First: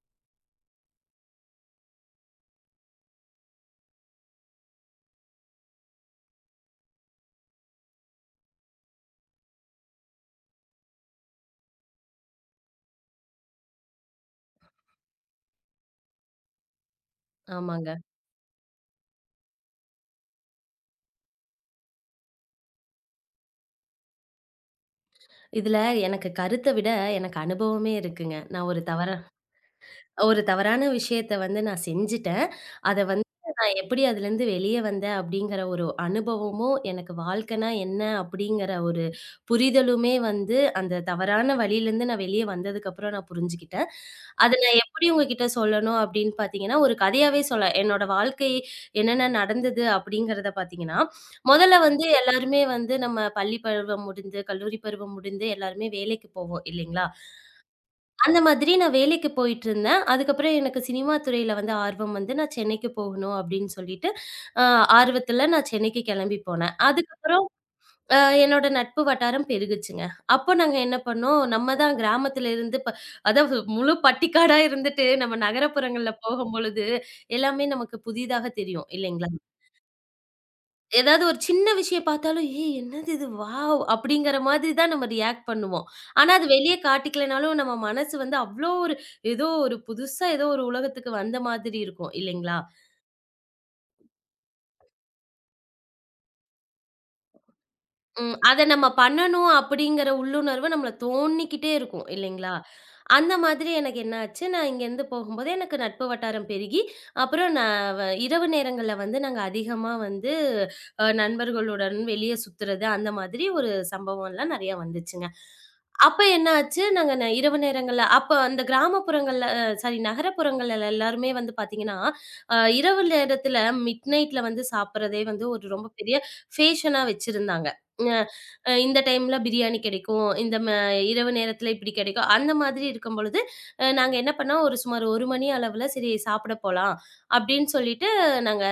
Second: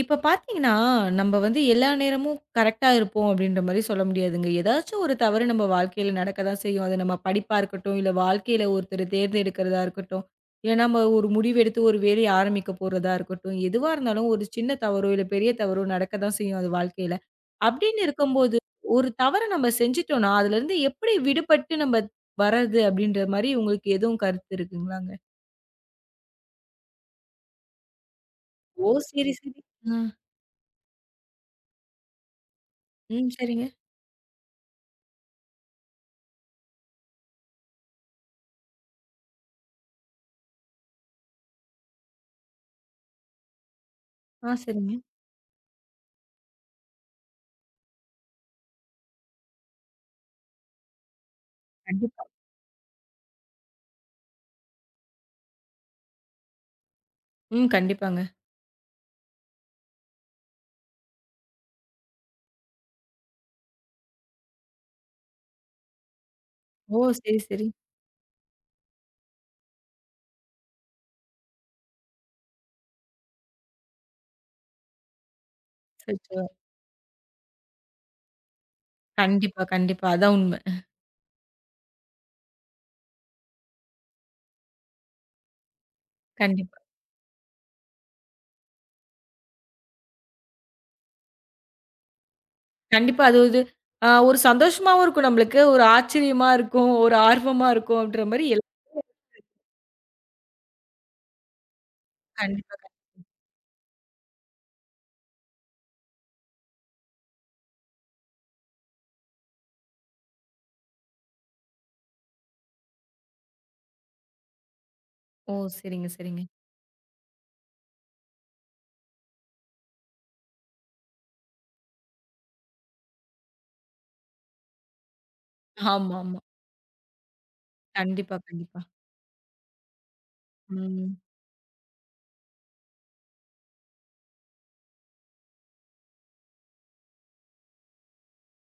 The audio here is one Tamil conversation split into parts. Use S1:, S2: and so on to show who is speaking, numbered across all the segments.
S1: இப்ப பார்த்தீங்கன்னா, நம்ம வந்து எல்லா நேரமும் கரெக்ட்டா இருப்போம் அப்படின்ற மாரி சொல்ல முடியாதுங்க. ஏதாச்சும் ஒரு தவறு நம்ம வாழ்க்கையில நடக்க தான் செய்யும். அது நம்ம படிப்பா இருக்கட்டும், இல்ல வாழ்க்கையில ஒருத்தர் தேர்ந்தெடுக்கிறதா இருக்கட்டும், இல்ல நம்ம ஒரு முடிவெடுத்து ஒரு வேலைய ஆரம்பிக்க போறதா இருக்கட்டும், எதுவா இருந்தாலும் ஒரு சின்ன தவறோ, இல்ல பெரிய தவறோ நடக்க தான் செய்யும் அது வாழ்க்கையில.
S2: ஆமாங்க.
S1: அப்படின்னு இருக்கும்போது, ஒரு தவற நம்ம செஞ்சுட்டோம்னா, அதுலருந்து எப்படி விடுபட்டு நம்ம வர்றது அப்படின்ற மாரி உங்களுக்கு எதுவும் கருத்து இருக்குங்களாங்க?
S2: இதுல எனக்கு கருத்த விட எனக்கு அனுபவமே இருக்குங்க. நான்
S1: ஓ! சரி, சரி. ஆ.
S2: ஒரு தவறான விஷயத்த வந்து நான் செஞ்சுட்டேன். அத வந்து
S1: ம். சரிங்க.
S2: நான் எப்படி அதுலருந்து வெளிய வந்தேன் அப்படிங்கிற ஒரு அனுபவமும், எனக்கு வாழ்க்கைனா என்ன அப்படிங்கிற ஒரு புரிதலுமே வந்து அந்த தவறான வழியிலருந்து நான் வெளிய வந்ததுக்கப்புறம் நான் புரிஞ்சுக்கிட்டேன். அத
S1: ஆ,
S2: நான்
S1: சரிங்க.
S2: எப்படி உங்ககிட்ட சொல்லணும் அப்படின்னு பார்த்தீங்கன்னா, ஒரு கதையாவே சொல்லலாம். என்னோட வாழ்க்கை என்னென்ன நடந்தது அப்படிங்கிறத பார்த்தீங்கன்னா, முதல்ல வந்து
S1: கண்டிப்பா.
S2: எல்லாருமே வந்து நம்ம பள்ளி பருவம் முடிந்து, கல்லூரி பருவம் முடிந்து எல்லாருமே வேலைக்கு போவோம் இல்லைங்களா?
S1: ம். கண்டிப்பாங்க.
S2: அந்த மாதிரி நான் வேலைக்கு போயிட்டுருந்தேன். அதுக்கப்புறம் எனக்கு சினிமா துறையில வந்து ஆர்வம் வந்து, நான் சென்னைக்கு போகணும் அப்படின்னு சொல்லிட்டு, அ ஆர்வத்தில நான் சென்னைக்கு கிளம்பி போனேன்.
S1: ஓ! சரி,
S2: அதுக்கப்புறம்
S1: சரி.
S2: அ என்னோட நட்பு வட்டாரம் பெருகுச்சுங்க. அப்போ நாங்க என்ன பண்ணோம், நம்ம தான் கிராமத்தில இருந்து அதாவது முழு பட்டிக்காடா இருந்துட்டு, நம்ம நகரப்புறங்கள்ல
S1: அச்சச்சோ!
S2: போகும்பொழுது, எல்லாமே நமக்கு புதிதாக தெரியும் இல்லைங்களா?
S1: கண்டிப்பா, கண்டிப்பா. அதான் உண்ம.
S2: ஏதாவது ஒரு சின்ன விஷயம் பார்த்தாலும், "ஏய் என்னது இது வாவ்!" அப்படிங்கிற மாதிரி தான் நம்ம ரியாக்ட் பண்ணுவோம். ஆனா அது வெளிய
S1: கண்டிப்பா.
S2: காட்டிக்கலனாலும் நம்ம மனசு வந்து அவ்ளோ ஒரு ஏதோ ஒரு புதுசா ஏதோ ஒரு உலகத்துக்கு வந்த மாதிரி இருக்கும் இல்லைங்களா?
S1: கண்டிப்பா. அது இது ஒரு சந்தோஷமாவும் இருக்கும் நம்மளுக்கு. ஒரு ஆச்சரியமா இருக்கும். ஒரு ஆர்வமா இருக்கும்ன்ற
S2: ம்.
S1: மாரி
S2: அத நம்ம பண்ணணும் அப்படிங்கிற உள்ளுணர்வு நம்மள தோணிக்கிட்டே இருக்கும் இல்லைங்களா?
S1: கண்டிப்பா.
S2: அந்த மாதிரி எனக்கு என்ன ஆச்சு, நான் இங்கேருந்து போகும்போது எனக்கு நட்பு வட்டாரம் பெருகி, அப்புறம் நான் வ இரவு நேரங்கள்ல வந்து நாங்க அதிகமா வந்து நண்பர்களுடன் வெளிய சுத்துறது, அந்த மாதிரி ஒரு சம்பவம்லாம் நெறையா வந்துச்சுங்க.
S1: ஓ! சரிங்க,
S2: அப்ப
S1: சரிங்க.
S2: என்ன ஆச்சு, நாங்க இரவு நேரங்கள்ல அப்ப அந்த கிராமப்புறங்கள்ல அ சாரி நகரப்புறங்கள்ல எல்லாருமே வந்து பார்த்தீங்கன்னா, இரவு நேரத்துல மிட் நைட்ல வந்து சாப்பிடுறதே வந்து ஒரு ரொம்ப பெரிய
S1: ஆமாமா.
S2: ஃபேஷனா வச்சிருந்தாங்க.
S1: கண்டிப்பா, கண்டிப்பா.
S2: இந்த டைம்ல பிரியாணி கிடைக்கும், இந்த ம
S1: ம்.
S2: இரவு நேரத்தில இப்படி கிடைக்கும். அந்த மாதிரி இருக்கும் பொழுது, நாங்க என்ன பண்ணோம், ஒரு சுமார் 1 மணி அளவுல சரி சாப்பிட போலாம் அப்படின்னு சொல்லிட்டு, நாங்க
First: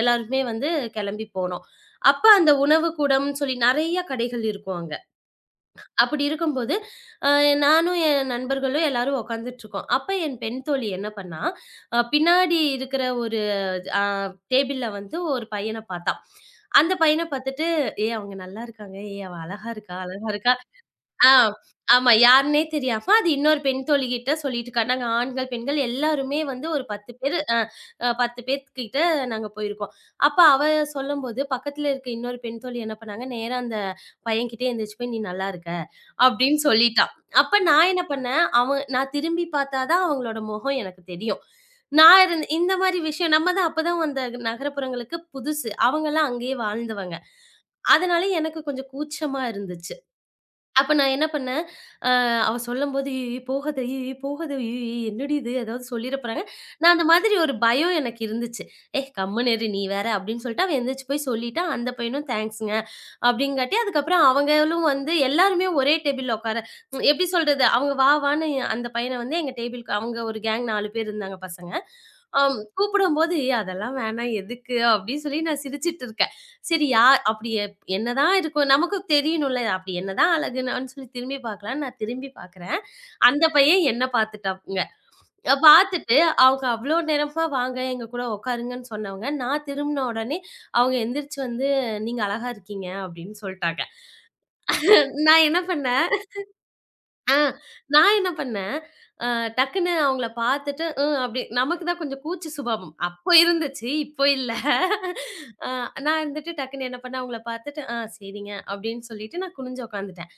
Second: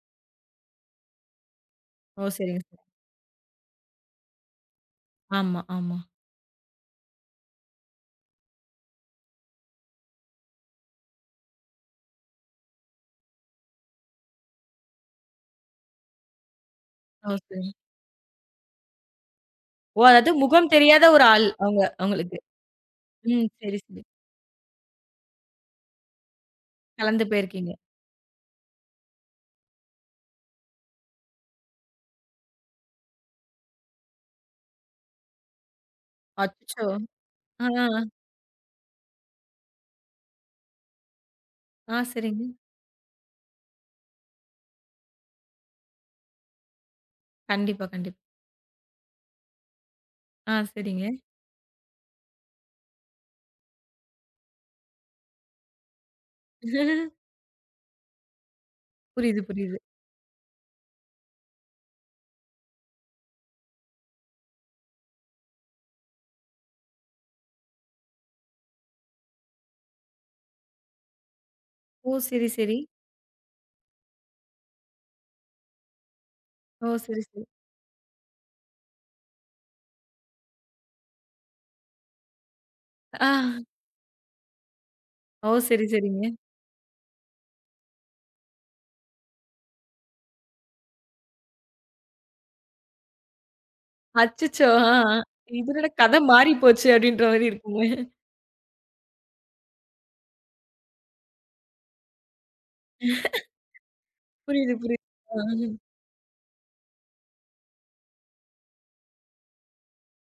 S2: எல்லாருமே வந்து கிளம்பி போனோம். அப்ப
S1: ஓ!
S2: அந்த
S1: சரிங்க, சரி.
S2: உணவு கூடம்னு சொல்லி நெறைய கடைகள் இருக்கும் அங்க.
S1: ஆமா, ஆமா.
S2: அப்படி இருக்கும்போது, அ நானும் என் நண்பர்களும் எல்லாரும் உட்காந்துட்டுருக்கோம். அப்ப என் பெண் தோழி என்ன பண்ணா, பின்னாடி இருக்கிற ஒரு அ டேபிள்ல வந்து ஒரு பையன பார்த்தா. அந்த பையன
S1: ஓ!
S2: பார்த்துட்டு,
S1: சரிங்க.
S2: "ஏய் அவங்க நல்லா இருக்காங்க. ஏய் அவ அழகா இருக்கா,
S1: ஓ!
S2: அழகா
S1: அதாவது
S2: இருக்கா."
S1: முகம் தெரியாத ஒரு
S2: ஆ.
S1: ஆள் அவங்க
S2: ஆமா.
S1: அவங்களுக்கு.
S2: யாருன்னே தெரியாம அது
S1: ம்.
S2: இன்னொரு
S1: சரி,
S2: பெண்
S1: சரி.
S2: தோழிகிட்ட சொல்லிட்டுருக்கா. நாங்க ஆண்கள், பெண்கள் எல்லாருமே வந்து ஒரு 10
S1: கலந்து
S2: பேரு அ
S1: போயிருக்கீங்க.
S2: அ 10 பேத்துக்கிட்ட நாங்க போயிருக்கோம். அப்ப அவ சொல்லும்போது, பக்கத்துல இருக்க இன்னொரு பெண் தோழி என்ன பண்ணாங்க, நேரா அந்த பையன்கிட்ட எந்திரிச்சு போய், "நீ நல்லா இருக்க" அப்படின்னு
S1: அச்சச்சோ!
S2: சொல்லிட்டா. அப்ப
S1: ஆ, ஆ,
S2: நான் என்ன பண்ணேன், அவ நான் திரும்பி பார்த்தா தான் அவங்களோட முகம் எனக்கு தெரியும்.
S1: ஆ.
S2: நான் இருந்
S1: சரிங்க.
S2: இந்த மாரி விஷயம் நம்ம தான் அப்ப தான் அந்த நகரப்புறங்களுக்கு புதுசு. அவங்கலாம் அங்கேயே வாழ்ந்தவங்க.
S1: கண்டிப்பா, கண்டிப்பா.
S2: அதனால எனக்கு கொஞ்சம் கூச்சமா இருந்துச்சு.
S1: ஆ
S2: அப்ப
S1: சரிங்க.
S2: நான் என்ன பண்ணேன், அ அவ சொல்லும்போது, "ஐயய்யோ! போகாத! ஐயய்யோ! போகாத! ஐயய்யோ! என்னடி இது? ஏதாவது சொல்லிற போறாங்க." நான் அந்த மாதிரி ஒரு பயம் எனக்கு இருந்துச்சு. "ஏய்
S1: புரியுது,
S2: கம்முனு இரு
S1: புரியுது.
S2: நீ வேற" அப்படின்னு சொல்லிட்டு அவன் எந்திரிச்சு போய் சொல்லிட்டா. அந்த பையனும் "தேங்க்ஸ்ங்க" அப்படிங்காட்டி, அதுக்கப்புறம் அவங்களும் வந்து எல்லாருமே ஒரே டேபிள்ல உட்கார எப்படி சொல்றது? அவங்க வான்னு அந்த பையன வந்து எங்க டேபிள்க்கு அவங்க ஒரு கேங் 4 பேர் இருந்தாங்க பசங்க.
S1: ஓ! சரி, சரி.
S2: கூப்பிடும்போது, "ஏய் அதெல்லாம் வேணாம் எதுக்கு?" அப்படின்னு சொல்லி நான் சிரிச்சுட்டு இருக்கேன். சரி
S1: ஓ!
S2: யா
S1: சரி, சரி.
S2: அப்படி என்னதான் இருக்கும் நமக்கு தெரியணும்ல. அப்படி என்னதான் அழகுனான்னு சொல்லி திரும்பி பார்க்கலான்னு நான் திரும்பி பார்க்குறேன்.
S1: ஆ.
S2: அந்த பையன் என்ன பார்த்துட்டாங்க.
S1: ஓ! சரி,
S2: பார்த்துட்டு
S1: சரிங்க.
S2: அவங்க அவ்வளோ நேரமா வாங்க எங்க கூட உட்காருங்கன்னு சொன்னவங்க, நான் திரும்புன உடனே அவங்க எந்திரிச்சு வந்து, "நீங்க அழகா இருக்கீங்க" அப்படின்னு சொல்ட்டாங்க.
S1: அச்சச்சோ! ஆ, ஆ.
S2: நான் என்ன
S1: இது என்னடா
S2: பண்ணேன்
S1: கதை மாறி போச்சு அப்படின்ற
S2: ஆ
S1: மாரி இருக்குமே.
S2: நான் என்ன பண்ணேன், அ டக்குன்னு அவங்கள பார்த்துட்டு, ம் அப்படி நமக்கு தான் கொஞ்சம் கூச்ச சுபாவம். அப்போ இருந்துச்சு, இப்போ இல்ல.
S1: புரியுது, புரியுது. ஆ,
S2: அ
S1: ஆ.
S2: நான் இருந்துட்டு டக்குன்னு என்ன பண்ணேன், அவங்கள பார்த்துட்டு, "ஆ சரிங்க" அப்படின்னு சொல்லிட்டு நான் குனிஞ்சு உட்காந்துட்டேன்.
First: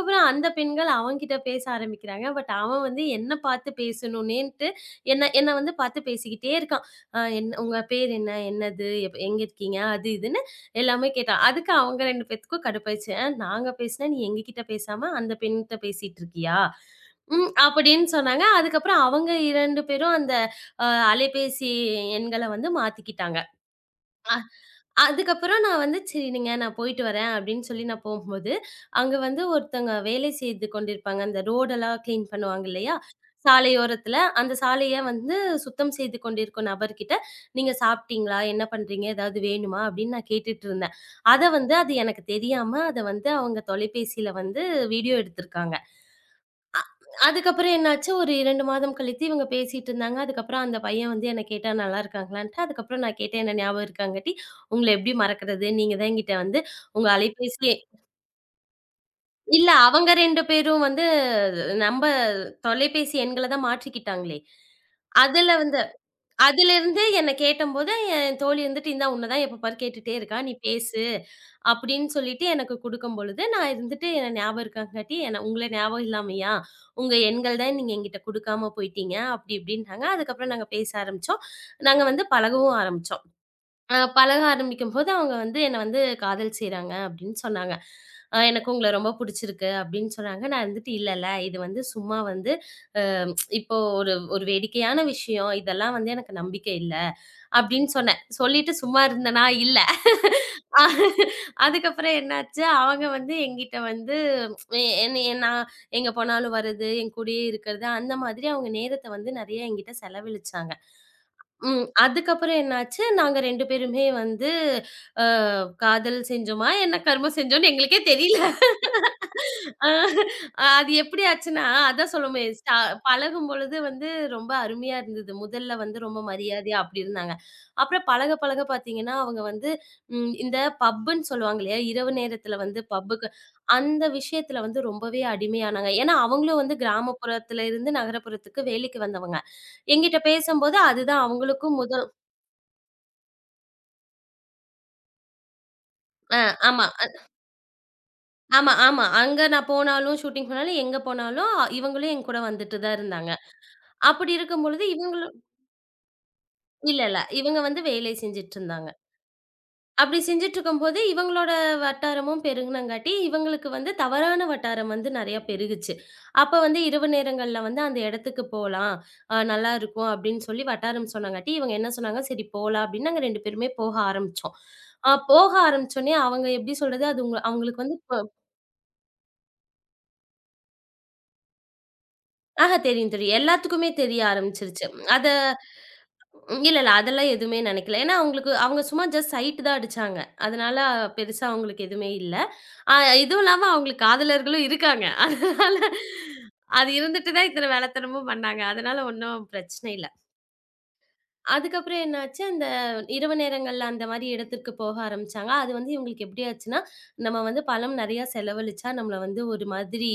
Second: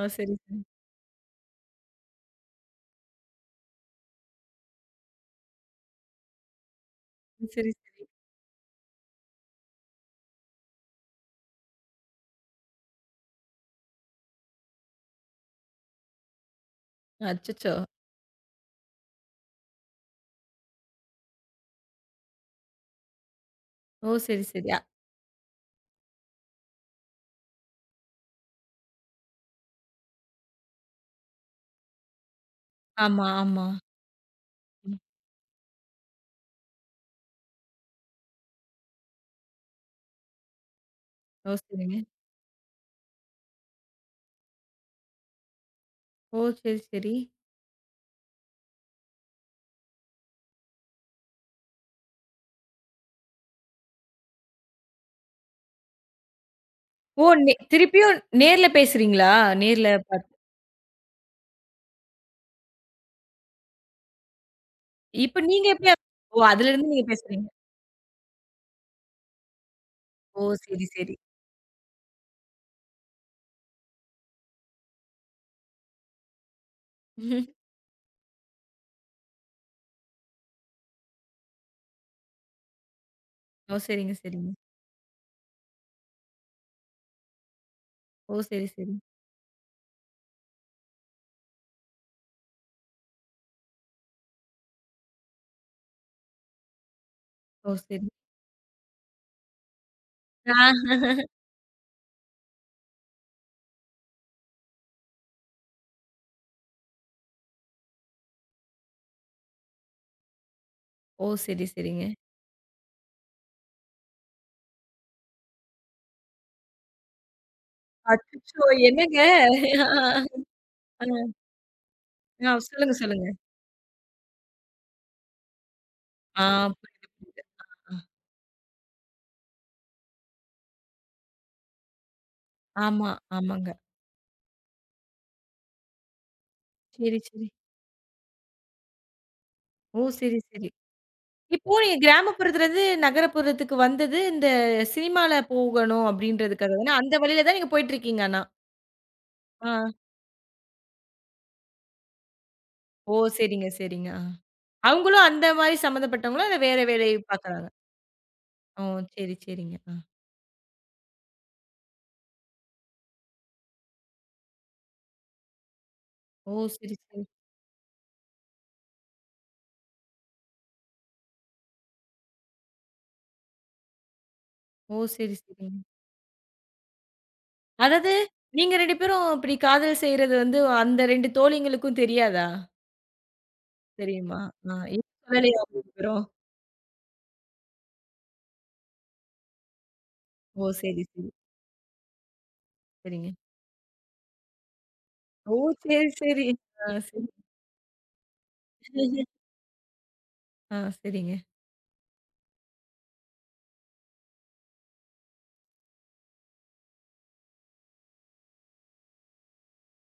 S1: ஓ! சரி,
S2: அந்த
S1: சரி.
S2: பெண்கள் அவன்கிட்ட பேச ஆரம்பிக்கிறாங்க. பட் அவன் வந்து என்ன பார்த்து பேசணும்னேன்ட்டு என்ன என்ன வந்து பார்த்து பேசிக்கிட்டே இருக்கான். என்ன
S1: சரி,
S2: "உங்க
S1: சரி.
S2: பேர் என்ன? என்னது? எங்க இருக்கீங்க?" அது இதுன்னு எல்லாமே கேட்டான். அதுக்கு அவங்க 2 பேத்துக்கும் கடுப்பாயிருச்சு. "அ நாங்க பேசினா நீ எங்ககிட்ட பேசாம அந்த பெண்கிட்ட பேசிட்டு இருக்கியா?" ம்
S1: அச்சச்சோ!
S2: அப்படின்னு சொன்னாங்க. அதுக்கப்புறம் அவங்க 2 பேரும் அந்த அ அலைபேசி எண்கள வந்து மாத்திக்கிட்டாங்க.
S1: ஓ! சரி, சரி.
S2: அதுக்கப்புறம் நான் வந்து, "சரிங்க நான் போயிட்டு வரேன்" அப்படின்னு சொல்லி நான் போகும்போது, அங்க வந்து ஒருத்தங்க வேலை செய்து கொண்டிருப்பாங்க. அந்த ரோடெல்லாம் கிளீன் பண்ணுவாங்க இல்லையா?
S1: ஆமா, ஆமா.
S2: சாலையோரத்தில, அந்த சாலைய
S1: ம்.
S2: வந்து சுத்தம் செய்து கொண்டிருக்கும் நபர்கிட்ட, "நீங்க சாப்பிட்டீங்களா? என்ன பண்றீங்க? ஏதாவது வேணுமா?" அப்படின்னு நான் கேட்டுட்டு இருந்தேன். அத
S1: ஓ!
S2: வந்து அது
S1: சரிங்க.
S2: எனக்கு தெரியாம, அத வந்து அவங்க தொலைபேசியில வந்து வீடியோ எடுத்திருக்காங்க.
S1: ஓ! சரி, சரி.
S2: அதுக்கப்புறம் என்னாச்சு, ஒரு 2 மாதம் கழித்து இவங்க பேசிட்டு இருந்தாங்க. அதுக்கப்புறம் அந்த பையன் வந்து என்ன கேட்டான், "நல்லா இருக்காங்களான்ட்டு." அதுக்கப்புறம் நான் கேட்டேன், என்ன ஞாபகம் இருக்காங்காட்டி, "உங்கள எப்படி மறக்கிறது? நீங்க தான் என்கிட்ட வந்து உங்க
S1: ஓ! நே
S2: அலைபேசியே"
S1: திருப்பியும் நேர்ல பேசுறீங்களா?
S2: இல்ல
S1: நேர்ல
S2: அவங்க
S1: பாத்து
S2: 2 பேரும் வந்து நம்ப தொலைபேசி எண்கள தான் மாற்றிக்கிட்டாங்களே.
S1: இப்ப
S2: அதுல
S1: நீங்க
S2: வந்து
S1: எப்படி ஓ! அதுலருந்து
S2: அதிலிருந்து
S1: நீங்க
S2: என்ன
S1: பேசுறீங்க.
S2: கேட்டம்போது, என் தோழி வந்துட்டு, "இந்தா உன்ன தான் எப்ப பாரு கேட்டுட்டே இருக்கா.
S1: ஓ!
S2: நீ
S1: சரி,
S2: பேசு"
S1: சரி.
S2: அப்படின்னு சொல்லிட்டு எனக்கு குடுக்கும் பொழுது, நான் இருந்துட்டு என்ன ஞாபகம் இருக்காங்காட்டி, என்ன "உங்கள ஞாபகம் இல்லாமயா? உங்க எண்கள் தான் நீங்க என்கிட்ட குடுக்காம போயிட்டீங்க" அப்படி இப்படின்ட்டாங்க. அதுக்கப்புறம் நாங்க பேச ஆரம்பிச்சோம். நாங்க வந்து பழகவும் ஆரம்பிச்சோம்.
S1: ஓ! சரிங்க,
S2: பழக
S1: சரிங்க.
S2: ஆரம்பிக்கும்போது, அவங்க வந்து என்ன வந்து காதல் செய்றாங்க அப்படின்னு சொன்னாங்க.
S1: ஓ! சரி,
S2: எனக்கு உங்கள
S1: சரி.
S2: ரொம்ப புடிச்சிருக்கு அப்படின்னு சொன்னாங்க. நான் இருந்துட்டு இல்லல்ல இது வந்து சும்மா வந்து அ இப்போ ஒரு ஒரு வேடிக்கையான விஷயம். இதெல்லாம் வந்து எனக்கு நம்பிக்கை இல்ல
S1: ஓ!
S2: அப்படின்னு
S1: சரி.
S2: சொன்னேன். சொல்லிட்டு சும்மா இருந்தேனா? இல்ல.
S1: ஆ.
S2: அதுக்கப்புறம் என்னாச்சு, அவங்க வந்து என்கிட்ட வந்து என்னைய நான் எங்க போனாலும் வர்றது, என் கூடயே இருக்கிறது, அந்த மாதிரி அவங்க நேரத்த வந்து நெறைய என்கிட்ட செலவழிச்சாங்க.
S1: ஓ! சரி,
S2: ம்.
S1: சரிங்க.
S2: அதுக்கப்புறம் என்னாச்சு, நாங்க 2 பேருமே வந்து அ காதல் செஞ்சோமா, என்ன கர்மம் செஞ்சோம்ன்னு எங்களுக்கே தெரியல.
S1: அச்சச்சோ! என்னங்க?
S2: அ
S1: ஆ,
S2: அது எப்படி
S1: ஆ.
S2: ஆச்சுன்னா, அதான் சொல்லுமே
S1: ஆ, சொல்லுங்க, சொல்லுங்க.
S2: பழகும்பொழுது வந்து ரொம்ப அருமையா இருந்தது. முதல்ல வந்து ரொம்ப
S1: ஆ
S2: மரியாதையா அப்படி
S1: புரியுது,
S2: இருந்தாங்க.
S1: புரியுது. ஆ, ஆ.
S2: அப்புறம் பழக பழக பார்த்தீங்கன்னா, அவங்க வந்து இந்த பப்புன்னு சொல்லுவாங்க இல்லையா, இரவு நேரத்தில வந்து
S1: ஆமா,
S2: பப்புக்கு
S1: ஆமாங்க.
S2: அந்த விஷயத்தில வந்து ரொம்பவே அடிமையானாங்க. ஏன்னா, அவங்களும் வந்து
S1: சரி, சரி.
S2: கிராமப்புறத்தில இருந்து நகரப்புறத்துக்கு வேலைக்கு வந்தவங்க.
S1: ஓ!
S2: என்கிட்ட
S1: சரி, சரி.
S2: பேசும்போது அதுதான்
S1: இப்போ
S2: அவங்களுக்கும்
S1: நீங்க கிராமப்புறத்துலருந்து நகரப்புறத்துக்கு வந்தது, இந்த சினிமால போகணும்
S2: ஆ, ஆமா.
S1: அப்படின்றதுக்காகதான? அந்த வழியில தான் நீங்க போயிட்டுருக்கீங்க ஆனா?
S2: ஆமா, ஆமா. அங்க நான்
S1: ஆ.
S2: போனாலும், ஷூட்டிங் போனாலும், எங்க போனாலும் இவங்களும் என் கூட வந்துட்டு தான்
S1: ஓ!
S2: இருந்தாங்க.
S1: சரிங்க, சரிங்க. ஆ.
S2: அப்படி இருக்கும்பொழுது
S1: அவங்களும்
S2: இவங்களும்
S1: அந்த மாரி சம்மந்தப்பட்டவங்களா? இல்ல வேற
S2: இல்ல,
S1: வேலை
S2: இல்ல. இவங்க
S1: பார்க்குறாங்க?
S2: வந்து வேலை
S1: ஓ!
S2: செஞ்சுட்டுருந்தாங்க.
S1: சரி, சரிங்க. ஆ.
S2: அப்படி செஞ்சுட்டுருக்கும்போது, இவங்களோட வட்டாரமும் பெருகுனங்காட்டி, இவங்களுக்கு வந்து தவறான வட்டாரம் வந்து நெறையா பெருகுச்சு.
S1: ஓ!
S2: அப்ப வந்து
S1: சரி,
S2: இரவு
S1: சரி.
S2: நேரங்கள்ல வந்து அந்த இடத்துக்கு போலாம். நல்லாருக்கும் அப்படின்னு சொல்லி வட்டாரம் சொன்னங்காட்டி, இவங்க என்ன சொன்னாங்க, "சரி போலாம்" அப்படின்னு நாங்க 2 பேருமே போக ஆரம்பிச்சோம்.
S1: ஓ! சரி,
S2: போக
S1: சரிங்க.
S2: ஆரம்பிச்சோனே அவங்க எப்படி சொல்றது, அது உங்க அவங்களுக்கு வந்து
S1: அதாவது, நீங்க 2 பேரும் இப்படி காதல் செய்றது வந்து, அந்த 2 தோழிங்களுக்கும் தெரியாதா?
S2: ஆஹா தெரியும், தெரியும். எல்லாத்துக்குமே தெரிய
S1: தெரியுமா? ஆ.
S2: ஆரம்பிச்சுருச்சு.
S1: எதுவும்
S2: அத
S1: சொல்லலையா 2 பேரும்?
S2: இல்ல, இல்ல. அதெல்லாம் எதுவுமே நெனைக்கல. ஏன்னா அவங்களுக்கு அவங்க சும்மா ஜஸ்ட் சைட் தான் அடிச்சாங்க.
S1: ஓ!
S2: அதனால
S1: சரி, சரி.
S2: பெருசா அவங்களுக்கு எதுவுமே இல்ல. அ
S1: சரிங்க.
S2: இதுவும் இல்லாம அவங்களுக்கு காதலர்களும் இருக்காங்க.
S1: ஓ!
S2: அதனால
S1: சரி, சரி. ஆ
S2: அது
S1: சரி.
S2: இருந்துட்டு தான் இத்தன வேலைத்தனமும் பண்ணாங்க. அதனால ஒண்ணும் பிரச்சனை இல்ல.
S1: ஆ சரிங்க.
S2: அதுக்கப்புறம் என்னாச்சு, அந்த இரவு நேரங்கள்ல அந்த மாரி இடத்திற்கு போக ஆரம்பிச்சாங்க. அது வந்து இவங்களுக்கு எப்படி ஆச்சுன்னா, நம்ம வந்து பணம் நெறையா செலவழிச்சா நம்மள வந்து ஒரு மாதிரி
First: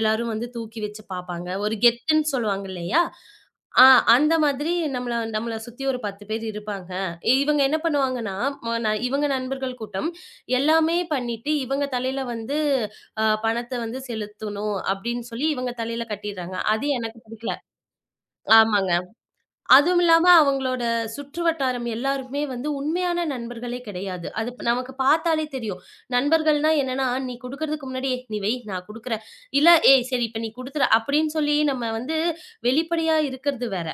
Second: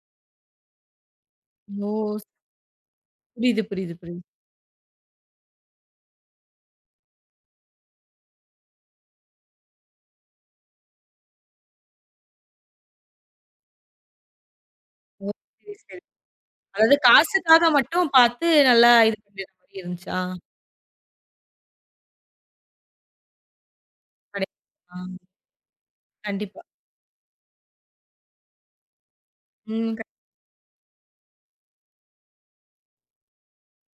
S2: எல்லாரும் வந்து தூக்கி வச்சு பார்ப்பாங்க. ஒரு
S1: ஓ!
S2: கெத்துன்னு சொல்லுவாங்க இல்லையா?
S1: புரியுது,
S2: ஆ
S1: புரியுது, புரியுது.
S2: அந்த மாதிரி நம்மள நம்மள சுத்தி ஒரு 10 பேர் இருப்பாங்க. இவங்க என்ன பண்ணுவாங்கன்னா, ம ந இவங்க நண்பர்கள் கூட்டம் எல்லாமே பண்ணிட்டு, இவங்க தலையில வந்து பணத்த வந்து செலுத்தணும் அப்படின்னு
S1: ஓ!
S2: சொல்லி இவங்க
S1: சரி, சரி.
S2: தலையில கட்டிர்றாங்க. அது
S1: அதாவது
S2: எனக்கு பிடிக்கல.
S1: காசுக்காக மட்டும் பார்த்து நல்லா
S2: ஆமாங்க.
S1: இது பண்ற மாரி
S2: அதுவும்
S1: இருந்துச்சா?
S2: இல்லாம அவங்களோட சுற்று வட்டாரம் எல்லாருமே வந்து உண்மையான நண்பர்களே கிடையாது.
S1: கடை
S2: அது நமக்கு
S1: ஆ
S2: பார்த்தாலே தெரியும்.
S1: கண்டிப்பா.
S2: நண்பர்கள்னா என்னன்னா, "நீ குடுக்கறதுக்கு முன்னாடி, ஏய் நீ வை நான் குடுக்குறேன். இல்ல
S1: ம், க
S2: ஏய் சரி இப்ப நீ குடுத்துரு" அப்படின்னு சொல்லி நம்ம வந்து வெளிப்படையா இருக்கிறது வேற.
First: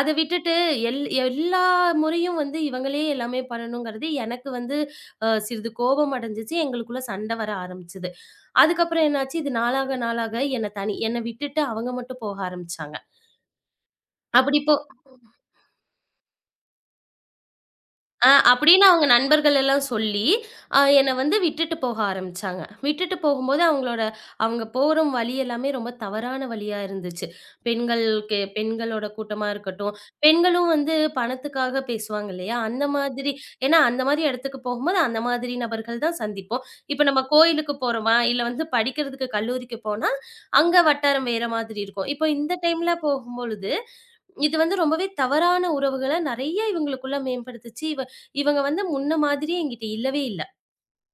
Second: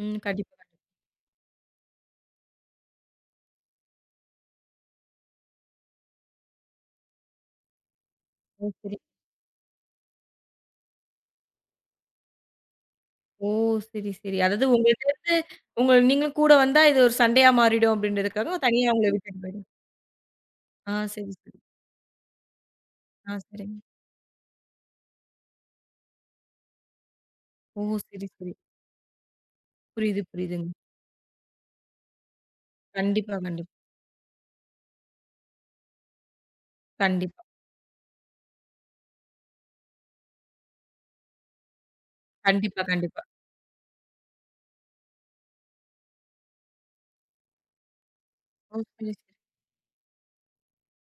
S2: அத
S1: ம்.
S2: விட்டுட்டு
S1: கண்டிப்பா.
S2: எல்லா முறையும் வந்து இவங்களே எல்லாமே பண்ணணுங்கிறது எனக்கு வந்து சிறிது கோபம் அடைஞ்சுச்சு. எங்களுக்குள்ள சண்டை வர ஆரம்பிச்சது.
S1: ஓ! சரி.
S2: அதுக்கப்புறம் என்னாச்சு, இது நாளாக நாளாக என்ன தனி என்ன விட்டுட்டு அவங்க மட்டும் போக ஆரம்பிச்சாங்க.
S1: ஓ! சரி, சரி.
S2: அப்படி
S1: அதாவது உங்கள்ட்ட இருந்து உங்க நீங்களும் கூட வந்தா இது ஒரு சண்டையா மாறிடும் அப்படின்றதுக்காக
S2: அப்படின்னு
S1: தனியா
S2: அவங்க
S1: உங்கள விட்டுட்டு
S2: நண்பர்கள்
S1: போயிடும்.
S2: எல்லாம் சொல்லி,
S1: ஆ
S2: என்ன
S1: சரி,
S2: வந்து
S1: சரி.
S2: விட்டுட்டு போக ஆரம்பிச்சாங்க. விட்டுட்டு
S1: ஆ
S2: போகும்போது
S1: சரிங்க.
S2: அவங்களோட அவங்க போற வழி எல்லாமே ரொம்ப தவறான வழியா இருந்துச்சு.
S1: ஓ! சரி,
S2: பெண்கள்க்கு
S1: சரி.
S2: பெண்களோட கூட்டமா இருக்கட்டும்,
S1: புரியுது,
S2: பெண்களும்
S1: புரியுதுங்க.
S2: வந்து பணத்துக்காக பேசுவாங்க இல்லையா? அந்த மாதிரி
S1: கண்டிப்பா, கண்டிப்பா.
S2: ஏன்னா அந்த மாதிரி இடத்துக்கு போகும்போது அந்த மாதிரி நபர்கள் தான் சந்திப்போம். இப்ப நம்ம
S1: கண்டிப்பா.
S2: கோயிலுக்கு போறோமா, இல்ல வந்து படிக்கிறதுக்கு கல்லூரிக்கு போனா, அங்க வட்டாரம் வேற மாதிரி இருக்கும். இப்போ இந்த
S1: கண்டிப்பா,
S2: டைம்ல
S1: கண்டிப்பா.
S2: போகும்பொழுது, இது வந்து ரொம்பவே தவறான உறவுகள நெறைய இவங்களுக்குள்ள மேம்படுத்துச்சு. இவங்க
S1: ஓ!
S2: வந்து
S1: சரி,
S2: முன்ன
S1: சரி.
S2: மாதிரி என்கிட்ட இல்லவே இல்ல.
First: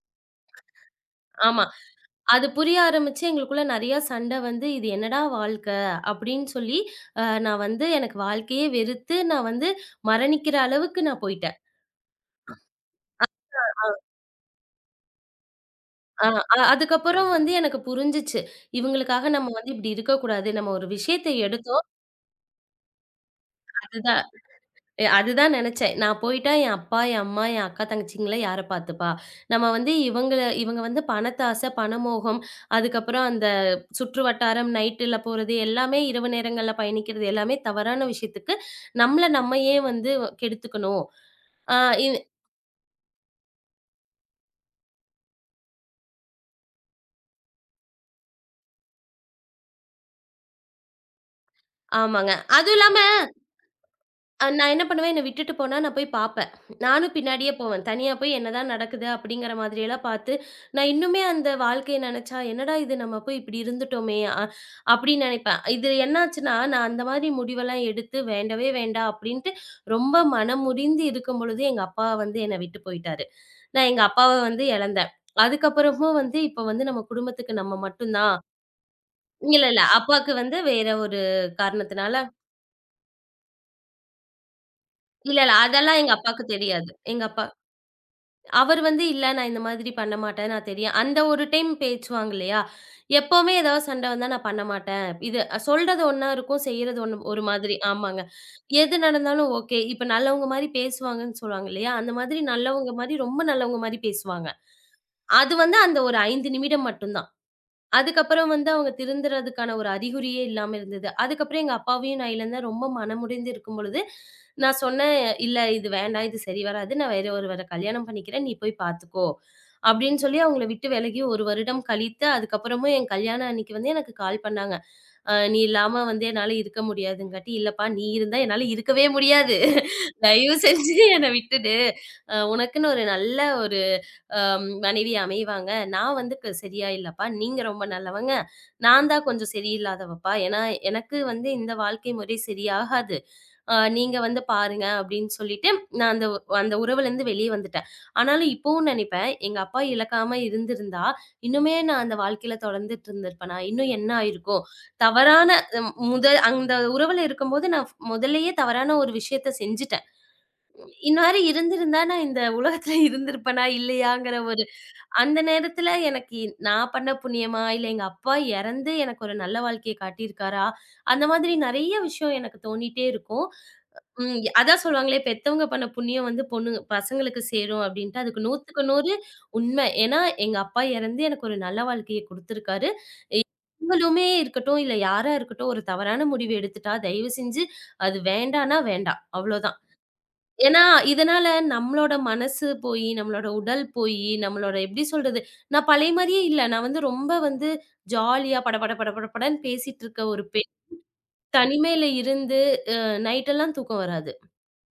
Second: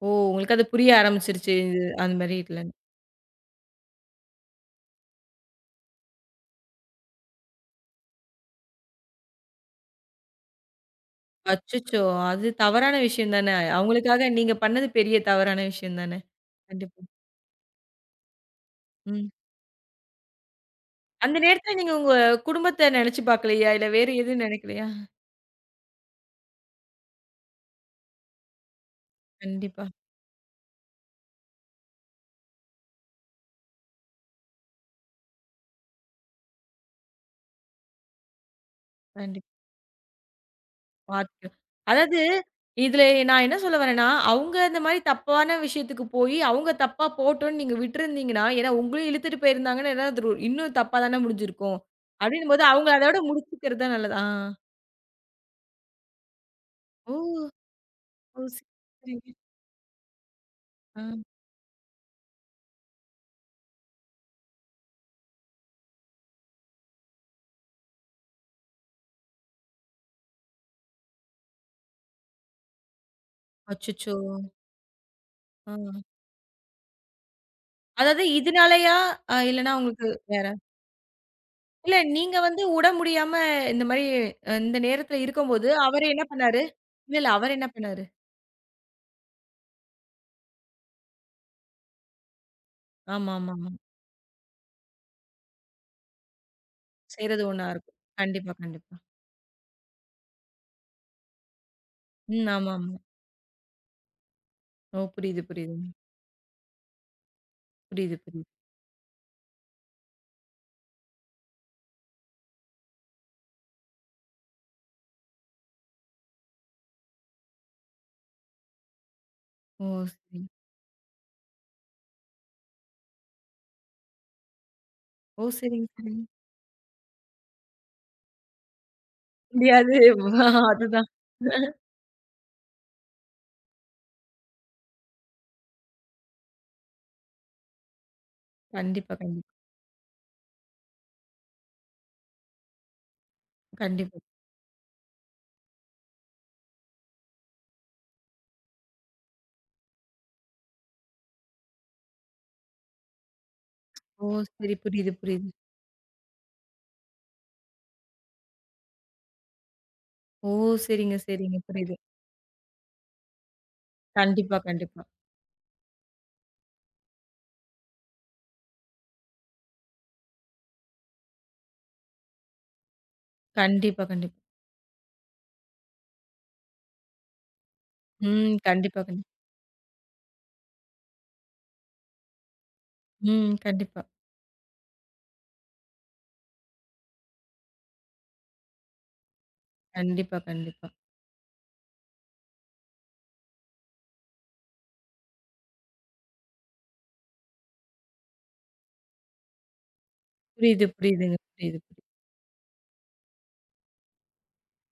S1: ஓ! உங்களுக்கு அது புரிய ஆரம்பிச்சுருச்சு.
S2: ஆமா.
S1: இது அந்த மாரி
S2: அது
S1: இல்லன்னு.
S2: புரிய ஆரம்பிச்சு எங்களுக்குள்ள நெறையா சண்ட வந்து, "இது என்னடா வாழ்க்கை?" அப்படின்னு சொல்லி, நான் வந்து எனக்கு வாழ்க்கையே வெறுத்து, நான் வந்து மரணிக்கிற அளவுக்கு நான் போயிட்டேன்.
S1: அச்சச்சோ! அது தவறான விஷயம் தானே. அவங்களுக்காக நீங்க பண்ணது பெரிய தவறான விஷயம் தானே.
S2: அ அ
S1: கண்டிப்பா.
S2: அதுக்கப்புறம் வந்து எனக்கு புரிஞ்சுச்சு.
S1: ம்.
S2: இவங்களுக்காக நம்ம வந்து இப்படி இருக்கக்கூடாது. நம்ம ஒரு விஷயத்த
S1: அந்த நேரத்துல
S2: எடுத்தோம்.
S1: நீங்க உங்க குடும்பத்த நெனச்சு பாக்கலையா? இல்ல வேற
S2: அதுதான்
S1: எதுவும் நெனைக்கலையா?
S2: அதுதான் நெனச்சேன். நான் போயிட்டா என் அப்பா, என் அம்மா, என் அக்கா, தங்கச்சிங்கள யார பார்த்துப்பா? நம்ம
S1: கண்டிப்பா,
S2: வந்து இவங்க வந்து பணத்த ஆசை, பணமோகம், அதுக்கப்புறம் அந்த சுற்று வட்டாரம், நைட்டுல போறது எல்லாமே இரவு நேரங்கள்ல பயணிக்கிறது எல்லாமே தவறான விஷயத்துக்கு, நம்மள
S1: கண்டிப்பா.
S2: நம்ம ஏன் வந்து கெடுத்துக்கணும்?
S1: பாத்து
S2: ஆ இ
S1: அதாவது இதுல நான் என்ன சொல்ல வரேன்னா, அவங்க இந்த மாரி தப்பான விஷயத்துக்கு போயி, அவங்க தப்பா போட்டோம்ன்னு நீங்க விட்டுருந்தீங்கன்னா, ஏன்னா உங்களையும் இழுத்துட்டு போயிருந்தாங்கன்னா, ஏதாவது ஒரு இன்னும் தப்பா தானே முடிஞ்சிருக்கும்.
S2: ஆமாங்க.
S1: அப்டின்னும்போது
S2: அதுவும்
S1: அவங்கள
S2: இல்லாம
S1: அதோட முடிச்சுக்கிறது தான் நல்லது. ஆ.
S2: நான் என்ன பண்ணுவேன், என்ன விட்டுட்டு போனா நான் போய் பார்ப்பேன். நானும்
S1: ஓ!
S2: பின்னாடியே போவேன். தனியா போய்
S1: ஓ! சரி.
S2: என்னதான் நடக்குது
S1: சரிங்க.
S2: அப்படிங்கிற மாதிரியெல்லாம் பார்த்து, நான்
S1: ஆ.
S2: இன்னுமே அந்த வாழ்க்கைய நெனச்சா, என்னடா இது நம்ம போய் இப்படி இருந்துட்டோமே! அப்படின்னு நெனைப்பேன். இது என்னாச்சுன்னா, நான் அந்த மாதிரி முடிவெல்லாம் எடுத்து வேண்டவே வேண்டாம் அப்படின்ட்டு ரொம்ப மனம் முறிந்து இருக்கும் பொழுது, எங்க அப்பா வந்து என்ன விட்டு போயிட்டாரு. நான் எங்க
S1: அச்சச்சோ!
S2: அப்பாவ வந்து இழந்தேன்.
S1: ஆ.
S2: அதுக்கப்புறமும் வந்து இப்ப வந்து நம்ம குடும்பத்துக்கு நம்ம மட்டும்
S1: அதாவது
S2: தான்.
S1: இதனாலயா?
S2: இல்ல,
S1: இல்லன்னா
S2: இல்ல.
S1: உங்களுக்கு
S2: அப்பாக்கு
S1: வேற?
S2: வந்து வேற ஒரு
S1: இல்ல
S2: காரணத்தினால
S1: நீங்க வந்து உட முடியாம இந்த மாரி இந்த நேரத்துல
S2: இல்ல, இல்ல.
S1: இருக்கும்போது,
S2: அதெல்லாம்
S1: அவரு
S2: எங்க
S1: என்ன
S2: அப்பாக்கு
S1: பண்ணாரு?
S2: தெரியாது.
S1: இல்ல,
S2: எங்க
S1: இல்ல
S2: அப்பா
S1: அவரு என்ன பண்ணாரு?
S2: அவர் வந்து, "இல்ல நான் இந்த மாதிரி பண்ண மாட்டேன். நான் தெரியும்." அந்த ஒரு டைம் பேச்சுவாங்க இல்லையா? எப்பவுமே
S1: ஆமாமாமா.
S2: ஏதாவது சண்டை வந்தா, "நான் பண்ண மாட்டேன்." இது சொல்றது ஒண்ணா இருக்கும், செய்றது ஒண்ணு ஒரு
S1: செய்றது ஒண்ணா
S2: மாதிரி.
S1: இருக்கும்.
S2: ஆமாங்க.
S1: கண்டிப்பா, கண்டிப்பா.
S2: எது நடந்தாலும் ஓகே. இப்ப நல்லவங்க மாரி பேசுவாங்கன்னு சொல்லுவாங்க இல்லையா? அந்த மாதிரி
S1: ம்.
S2: நல்லவங்க
S1: ஆமாமா.
S2: மாரி, ரொம்ப நல்லவங்க மாரி பேசுவாங்க.
S1: ஓ! புரியுது,
S2: அது வந்து
S1: புரியுதுங்க.
S2: அந்த ஒரு 5 நிமிடம் மட்டும் தான்.
S1: புரியுது,
S2: அதுக்கப்புறம்
S1: புரியுது.
S2: வந்து அவங்க திருந்துறதுக்கான ஒரு அறிகுறியே இல்லாம இருந்தது. அதுக்கப்புறம் எங்க அப்பாவையும் நான் இழந்தேன். ரொம்ப மனமுடைந்து இருக்கும் பொழுது, நான் சொன்னேன், "இல்ல இது வேண்டாம். இது சரி வராது. நான் வேற ஒருவர கல்யாணம் பண்ணிக்கிறேன். நீ போய் பார்த்துக்கோ."
S1: ஓ!
S2: அப்படின்னு சொல்லி
S1: சரிங்க.
S2: அவங்கள விட்டு விலகி 1 வருடம் கழித்து, அதுக்கப்புறமும் என் கல்யாணம் அன்னைக்கு வந்து எனக்கு கால் பண்ணாங்க. "அ
S1: ஓ!
S2: நீ
S1: சரிங்க,
S2: இல்லாம வந்து
S1: சரிங்க.
S2: என்னால இருக்க முடியாதுங்காட்டி, இல்லப்பா நீ இருந்தா என்னால இருக்கவே முடியாது.
S1: முடியாது.
S2: தயவு செஞ்சு
S1: அதுதான்.
S2: என்ன விட்டுடு. உனக்குன்னு ஒரு நல்ல மனைவி அமைவாங்க. நான் வந்து சரியா இல்லப்பா. நீங்க ரொம்ப நல்லவங்க. நான்
S1: கண்டிப்பா,
S2: தான்
S1: கண்டிப்பா.
S2: கொஞ்சம் சரியில்லாதவப்பா. ஏன்னா, எனக்கு வந்து இந்த வாழ்க்கை முறை சரியாகாது. நீங்க
S1: கண்டிப்பா.
S2: வந்து பாருங்க அப்படின்னு சொல்லிட்டு, நான் அந்த அந்த உறவுலேருந்து வெளிய வந்துட்டேன். ஆனாலும் இப்பவும் நெனைப்பேன், எங்க அப்பா இழக்காம இருந்திருந்தா, இன்னுமே நான் அந்த வாழ்க்கையில தொடர்ந்துட்டு இருந்திருப்பேனா? இன்னும் என்ன
S1: ஓ!
S2: ஆயிருக்கும்?
S1: சரி. புரியுது,
S2: தவறான
S1: புரியுது.
S2: அ முதல் அந்த உறவுல இருக்கும்போது நான் முதல்லயே தவறான ஒரு விஷயத்த செஞ்சுட்டேன்.
S1: ஓ! சரிங்க,
S2: இந்நேரம்
S1: சரிங்க. புரியுது.
S2: இருந்திருந்தா, நான் இந்த உலகத்துல இருந்திருப்பனா? இல்லையாங்கிற
S1: கண்டிப்பா,
S2: ஒரு
S1: கண்டிப்பா.
S2: அந்த நேரத்துல எனக்கு நான் பண்ண புண்ணியமா? இல்ல எங்க அப்பா இறந்து எனக்கு ஒரு நல்ல வாழ்க்கைய காட்டியிருக்காரா? அந்த மாதிரி நெறைய விஷயம் எனக்கு தோணிட்டே இருக்கும்.
S1: கண்டிப்பா, கண்டிப்பா.
S2: அதான் சொல்லுவாங்களே, பெத்தவங்க பண்ண புண்ணியம் வந்து பொண்ணுங்க பசங்களுக்கு சேரும் அப்டின்ட்டு. அதுக்கு
S1: ம்.
S2: 100க்கு
S1: கண்டிப்பா,
S2: 100
S1: கண்டிப்பா.
S2: உண்மை. ஏன்னா, எங்க அப்பா இறந்து எனக்கு ஒரு நல்ல வாழ்க்கைய குடுத்துருக்காரு. இ
S1: ம். கண்டிப்பா.
S2: இவங்களுமே இருக்கட்டும், இல்ல யாரா இருக்கட்டும், ஒரு தவறான முடிவு எடுத்துட்டா, தயவு செஞ்சு அது வேண்டான்னா வேண்டாம். அவ்ளோதான்.
S1: கண்டிப்பா,
S2: ஏன்னா,
S1: கண்டிப்பா.
S2: இதனால நம்மளோட மனசு போயி, நம்மளோட உடல் போயி, நம்மளோட எப்படி சொல்றது? நான் பழைய மாரியே இல்ல. நான் வந்து ரொம்ப வந்து ஜாலியா படபட படபடன்னு பேசிட்டு இருக்க ஒரு பெண்.
S1: புரியுது, புரியுதுங்க. புரியுது, புரியுது.
S2: தனிமையில இருந்து அ நைட்டெல்லாம் தூக்கம் வராது.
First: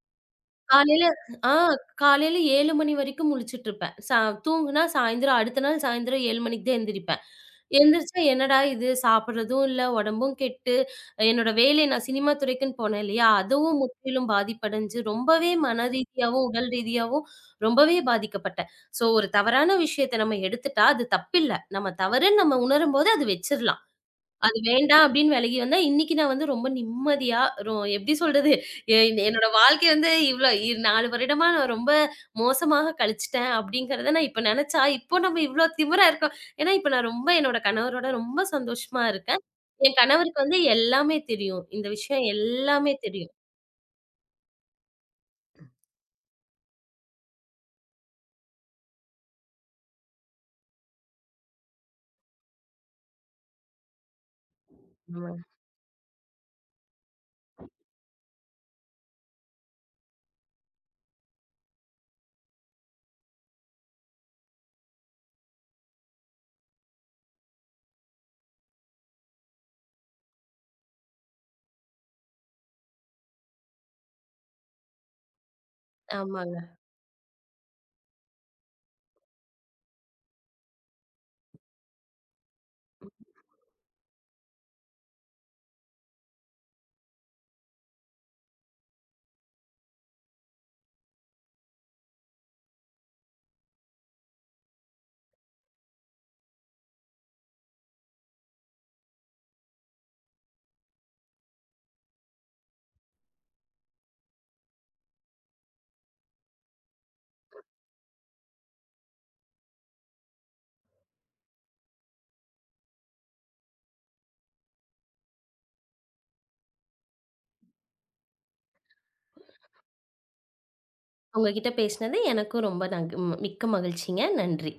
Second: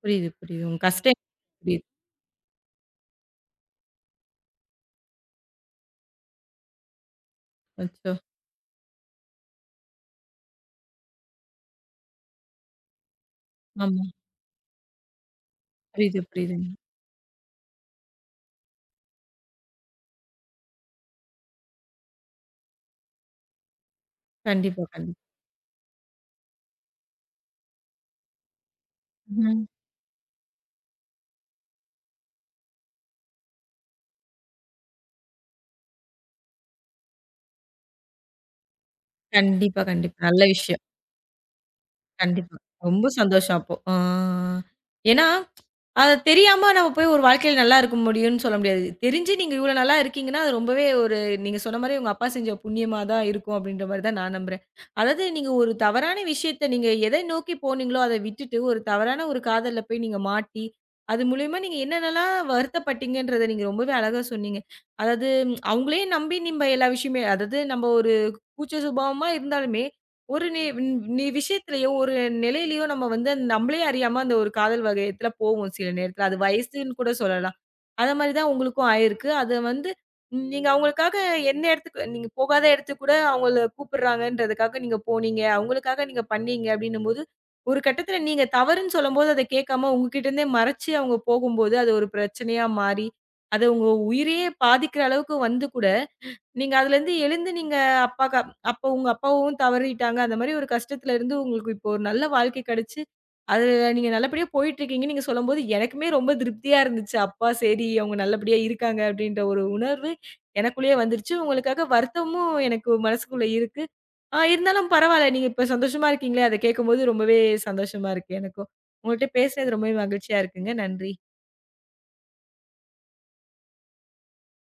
S1: புரியுது, புரியுது. உங்க
S2: காலையில
S1: கஷ்டம்
S2: ஆ
S1: புரியுது.
S2: காலையில 7 மணி வரைக்கும் முழிச்சுட்டு இருப்பேன். தூங்குனா அடுத்த நாள் சாயந்தரம் 7 மணிக்கு தான் எந்திரிப்பேன்.
S1: அச்சோ!
S2: எந்திரிச்சா என்னடா இது! சாப்பிடுறதும் இல்ல, உடம்பும் கெட்டு, என்னோட வேலை நான் சினிமா துறைக்குன்னு போனேன் இல்லையா? அதுவும்
S1: ஆமா.
S2: முற்றிலும் பாதிப்படைஞ்சு, ரொம்பவே மன
S1: புரியுது,
S2: ரீதியாவும்,
S1: புரியுதுங்க.
S2: உடல் ரீதியாவும் ரொம்பவே பாதிக்கப்பட்டேன். ஸோ ஒரு தவறான விஷயத்த நம்ம எடுத்துட்டா, அது தப்பில்ல. நம்ம தவறுன்னு நம்ம உணரும்போது அது வச்சிரலாம். அது
S1: கண்டிப்பா,
S2: வேண்டாம்
S1: கண்டிப்பா.
S2: அப்படின்னு விலகி வந்தா, இன்னைக்கு நான் வந்து ரொம்ப நிம்மதியா எப்படி சொல்றது? எ என்னோட
S1: ம்.
S2: வாழ்க்கை வந்து இவ்ளோ 4 வருடமா நான் ரொம்ப மோசமாக கழிச்சுட்டேன் அப்படிங்கிறத நான் இப்ப நெனச்சா, இப்போ நம்ம இவ்ளோ திமிரா இருக்கோம். ஏன்னா இப்ப நான் ரொம்ப என்னோட கணவரோட ரொம்ப சந்தோஷமா இருக்கேன்.
S1: கண்டிப்பா,
S2: என்
S1: கண்டிப்பா.
S2: கணவருக்கு
S1: நல்ல
S2: வந்து
S1: விஷயம்.
S2: எல்லாமே தெரியும். இந்த விஷயம்
S1: கண்டிப்பா.
S2: எல்லாமே
S1: ரொம்ப
S2: தெரியும்.
S1: சந்தோஷம் அப்போ. ஆ. ஏன்னா, அது தெரியாம நம்ம போய் ஒரு வாழ்க்கையில நல்லா இருக்க முடியும்னு சொல்ல முடியாது. தெரிஞ்சு நீங்க இவ்வளோ நல்லா இருக்கீங்கன்னா, அது ரொம்பவே ஒரு நீங்க சொன்ன மாரி உங்க அப்பா செஞ்ச புண்ணியமா தான் இருக்கும் அப்படின்ற மாரி தான் நான் நம்புறேன். அதாவது
S2: ஆமா.
S1: நீங்க ஒரு தவறான விஷயத்த நீங்க எதை நோக்கி போனீங்களோ, அத விட்டுட்டு ஒரு தவறான ஒரு காதல்ல போய் நீங்க மாட்டி, அது மூலியமா நீங்க என்னென்னலாம் வருத்தப்பட்டீங்கன்றத நீங்க ரொம்பவே அழகா சொன்னீங்க. அதாவது ம், அவங்களையும் நம்பி நம்ப எல்லா விஷயமே அதாவது நம்ம ஒரு கூச்ச சுபாவமா இருந்தாலுமே, ஒரு நி நி விஷயத்திலயோ, ஒரு நிலையிலயோ நம்ம வந்து நம்மளே அறியாம அந்த ஒரு காதல் வகையத்துல போவோம் சில நேரத்துல. அது
S2: ஆமாங்க.
S1: வயசுன்னு கூட சொல்லலாம். அத மாரி தான் உங்களுக்கும் ஆயிருக்கு. அத வந்து நீங்க அவங்களுக்காக எந்த இடத்துக்கு நீங்க போகாத இடத்துக்கு கூட அவங்கள கூப்பிடுறாங்கன்றதுக்காக நீங்க போனீங்க. அவங்களுக்காக நீங்க பண்ணீங்க அப்டின்னும்போது, ஒரு கட்டத்துல நீங்க தவறுன்னு சொல்லும்போது அத கேட்காம உங்ககிட்ட இருந்தே மறைச்சு அவங்க போகும்போது, அது ஒரு பிரச்சனையா மாறி, அது உங்க உயிரையே பாதிக்கிற அளவுக்கு வந்து கூட நீங்க அதுலேருந்து எழுந்து நீங்க அப்பாக்கு அப்ப உங்க அப்பாவும் தவறிட்டாங்க. அந்த மாரி ஒரு கஷ்டத்துல இருந்து உங்களுக்கு இப்போ ஒரு நல்ல வாழ்க்கை கிடைச்சு, அதுல நீங்க நல்லபடியா போயிட்டுருக்கீங்கன்னு நீங்க சொல்லும்போது, எனக்குமே ரொம்ப திருப்தியா இருந்துச்சு. அப்பா சரி அவங்க நல்லபடியா இருக்காங்க அப்படின்ற ஒரு உணர்வு எனக்குள்ளேயே வந்துருச்சு. உங்களுக்காக வருத்தமும் எனக்கு மனசுக்குள்ள இருக்கு. ஆ இருந்தாலும் பரவால்ல. நீங்க இப்ப சந்தோஷமா இருக்கீங்களே, அத கேட்கும்போது ரொம்பவே சந்தோஷமா இருக்கு எனக்கும். உங்கள்ட்ட பேசுனது ரொம்பவே மகிழ்ச்சியா இருக்குங்க. நன்றி.
S2: உங்ககிட்ட பேசினது எனக்கும் ரொம்ப மிக்க மகிழ்ச்சிங்க. நன்றி.